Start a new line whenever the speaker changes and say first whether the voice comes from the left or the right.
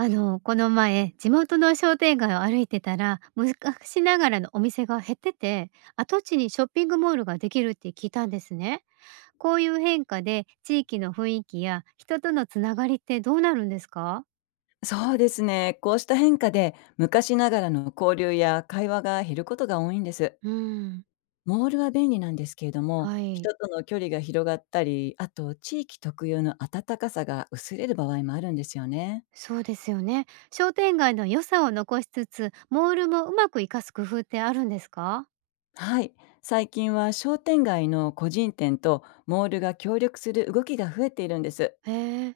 right: この前、地元の商店街を歩いてたら、昔ながらのお店が減ってて、跡地にショッピングモールができるって聞いたんですね。こういう変化で、地域の雰囲気や人とのつながりってどうなるんですか？
left: そうですね。こうした変化で昔ながらの交流や会話が減ることが多いんです。
right: うん、
left: モールは便利なんですけれども、
right: はい、
left: 人との距離が広がったり、あと地域特有の温かさが薄れる場合もあるんですよね。
right: そうですよね。商店街の良さを残しつつ、モールもうまく活かす工夫ってあるんですか？
left: はい。最近は商店街の個人店とモールが協力する動きが増えているんです。
right: へえ、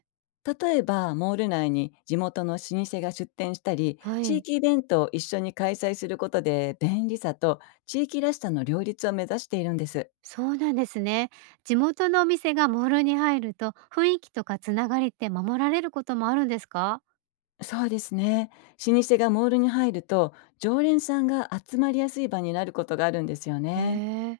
left: 例えば、モール内に地元の老舗が出店したり、
right: は
left: 地
right: い。
left: 域イベントを一緒に開催することで便利さと地域らしさの両立を目指しているんです。
right: そうなんですね。地元のお店がモールに入ると雰囲気とかつながりって守られることもあるんですか？
left: そうですね。老舗がモールに入ると、常連さんが集まりやすい場になることがあるんですよ
right: へ
left: ね。
right: え、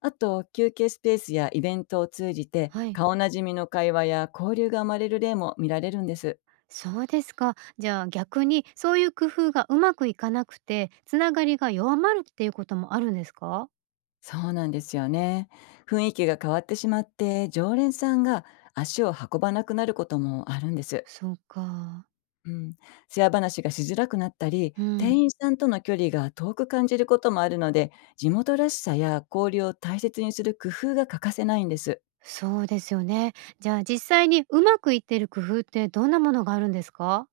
left: あと、休憩スペースやイベントを通じて、
right: はい。
left: 顔なじみの会話や交流が生まれる例も見られるんです。
right: そうですか。じゃあ逆にそういう工夫がうまくいかなくてつながりが弱まるっていうこともあるんですか？
left: そうなんですよね。雰囲気が変わってしまって、常連さんが足を運ばなくなることもあるんです。
right: そうか。
left: うん、シェア話がしづらくなったり、
right: うん。
left: 店員さんとの距離が遠く感じることもあるので、地元らしさや交流を大切にする工夫が欠かせないんです。
right: そうですよね。じゃあ実際にうまくいってる工夫ってどんなものがあるんですか？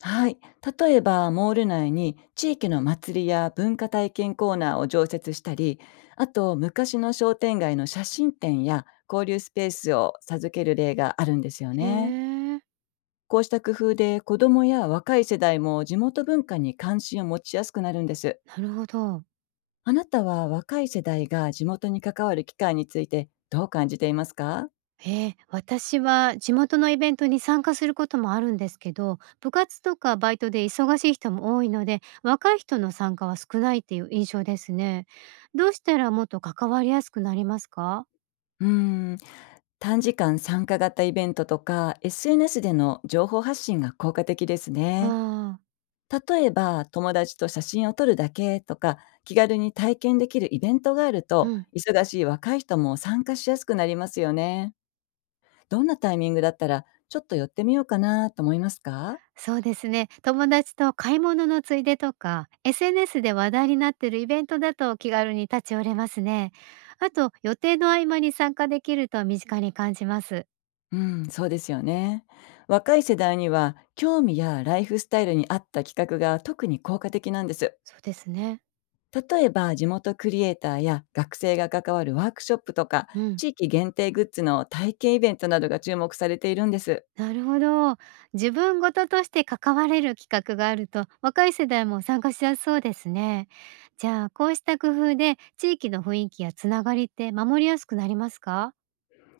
left: はい。例えば、モール内に地域の祭りや文化体験コーナーを常設したり、あと、昔の商店街の写真展や交流スペースを授ける例があるんですよ
right: へ
left: ね。
right: え。
left: こうした工夫で子どもや若い世代も地元文化に関心を持ちやすくなるんです。
right: なるほど。
left: あなたは若い世代が地元に関わる機会についてどう感じていますか？
right: ええ、私は地元のイベントに参加することもあるんですけど、部活とかバイトで忙しい人も多いので、若い人の参加は少ないっていう印象ですね。どうしたらもっと関わりやすくなりますか？
left: うーん、短時間参加型イベントとか SNS での情報発信が効果的です
right: あ
left: ね。
right: あ、
left: 例えば、友達と写真を撮るだけとか、気軽に体験できるイベントがある
right: う
left: と、
right: ん。
left: 忙しい若い人も参加しやすくなりますよね。どんなタイミングだったらちょっと寄ってみようかなと思いますか？
right: そうですね。友達と買い物のついでとか、SNS で話題になってるイベントだと気軽に立ち寄れますね。あと、予定の合間に参加できると身近に感じます。
left: うん、そうですよね。若い世代には興味やライフスタイルに合った企画が特に効果的なんです。
right: そうですね。
left: 例えば、地元クリエイターや学生が関わるワークショップとか、
right: うん。
left: 地域限定グッズの体験イベントなどが注目されているんです。
right: なるほど。自分事ととして関われる企画があると、若い世代も参加しやすそうですね。じゃあ、こうした工夫で地域の雰囲気やつながりって守りやすくなりますか？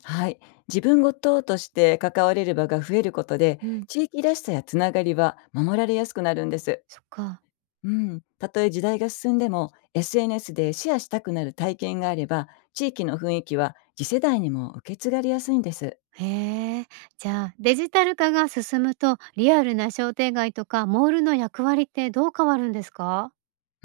left: はい。自分ごととして関われる場が増えることで、
right: うん、
left: 地域らしさやつながりは守られやすくなるんです。
right: そっか。
left: うん、たとえ時代が進んでも、 SNS でシェアしたくなる体験があれば、地域の雰囲気は次世代にも受け継がれやすいんです。
right: へえ。じゃあ、デジタル化が進むと、リアルな商店街とかモールの役割ってどう変わるんですか？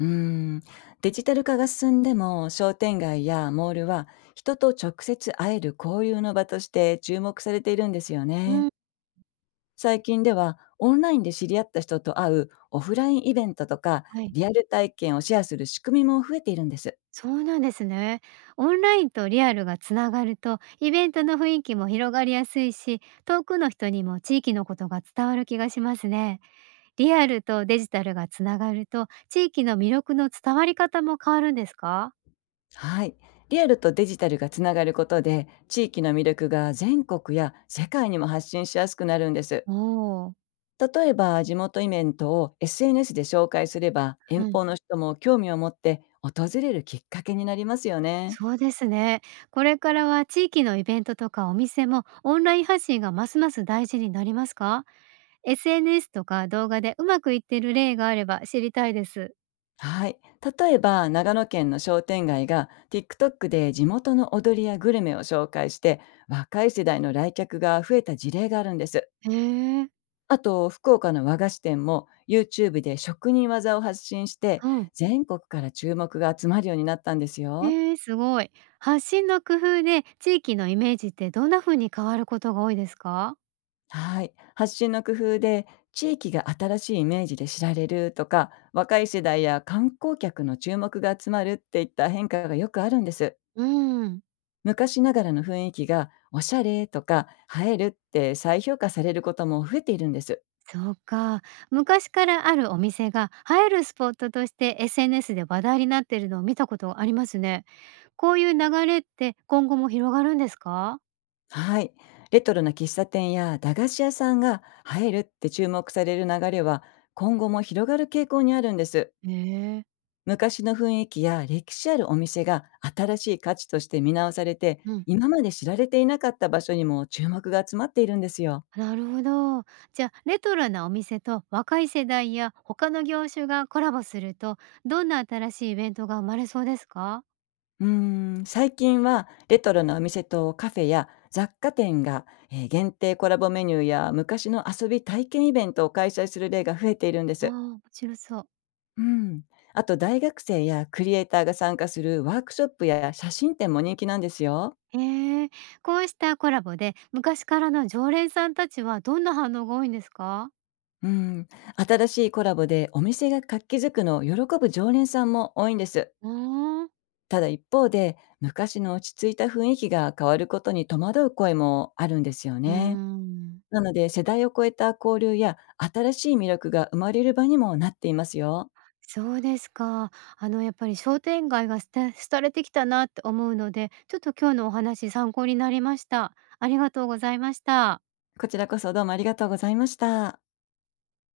left: うん、デジタル化が進んでも、商店街やモールは人と直接会える交流の場として注目されているんですよ
right: うん、
left: ね。最近ではオンラインで知り合った人と会うオフラインイベントとか、
right: はい。
left: リアル体験をシェアする仕組みも増えているんです。
right: そうなんですね。オンラインとリアルがつながると、イベントの雰囲気も広がりやすいし、遠くの人にも地域のことが伝わる気がしますね。リアルとデジタルがつながると、地域の魅力の伝わり方も変わるんですか？
left: はい。リアルとデジタルがつながることで、地域の魅力が全国や世界にも発信しやすくなるんです。
right: おおー、
left: 例えば、地元イベントを SNS で紹介すれば、
right: う
left: 遠
right: ん、
left: 方の人も興味を持って訪れるきっかけになりますよね。
right: そうですね。これからは地域のイベントとかお店もオンライン発信がますます大事になりますか ?SNS とか動画でうまくいってる例があれば知りたいです。
left: はい。例えば、長野県の商店街が TikTok で地元の踊りやグルメを紹介して、若い世代の来客が増えた事例があるんです。
right: へえ、
left: あと、福岡の和菓子店も YouTube で職人技を発信して、
right: うん。
left: 全国から注目が集まるようになったんですよ。
right: ええ、すごい。発信の工夫で地域のイメージってどんな風に変わることが多いですか？
left: はい。発信の工夫で、地域が新しいイメージで知られるとか、若い世代や観光客の注目が集まるっていった変化がよくあるんです。
right: うん。
left: 昔ながらの雰囲気が、おしゃれとか、映えるって再評価されることも増えているんです。
right: そうか。昔からあるお店が映えるスポットとして SNS で話題になってるのを見たことありますね。こういう流れって今後も広がるんですか？
left: はい。レトロな喫茶店や駄菓子屋さんが入るって注目される流れは、今後も広がる傾向にあるんです。
right: へえー。
left: 昔の雰囲気や歴史あるお店が新しい価値として見直されて、
right: うん。
left: 今まで知られていなかった場所にも注目が集まっているんですよ。
right: なるほど。じゃあ、レトロなお店と若い世代や他の業種がコラボすると、どんな新しいイベントが生まれそうですか？
left: うーん、最近はレトロなお店とカフェや雑貨店が、限定コラボメニューや昔の遊び体験イベントを開催する例が増えているんで
right: ああー、
left: す。
right: 面白そう。
left: うん。あと、大学生やクリエイターが参加するワークショップや写真展も人気なんですよ。
right: ええ、こうしたコラボで昔からの常連さんたちはどんな反応が多いんですか？
left: うん。新しいコラボでお店が活気づくのを喜ぶ常連さんも多いんです。
right: うーん。
left: ただ、一方で昔の落ち着いた雰囲気が変わることに戸惑う声もあるんですよ
right: うー
left: ね。
right: ん、
left: なので、世代を超えた交流や新しい魅力が生まれる場にもなっていますよ。
right: そうですか。やっぱり商店街が廃れてきたなって思うので、ちょっと今日のお話参考になりました。ありがとうございました。
left: こちらこそ、どうもありがとうございました。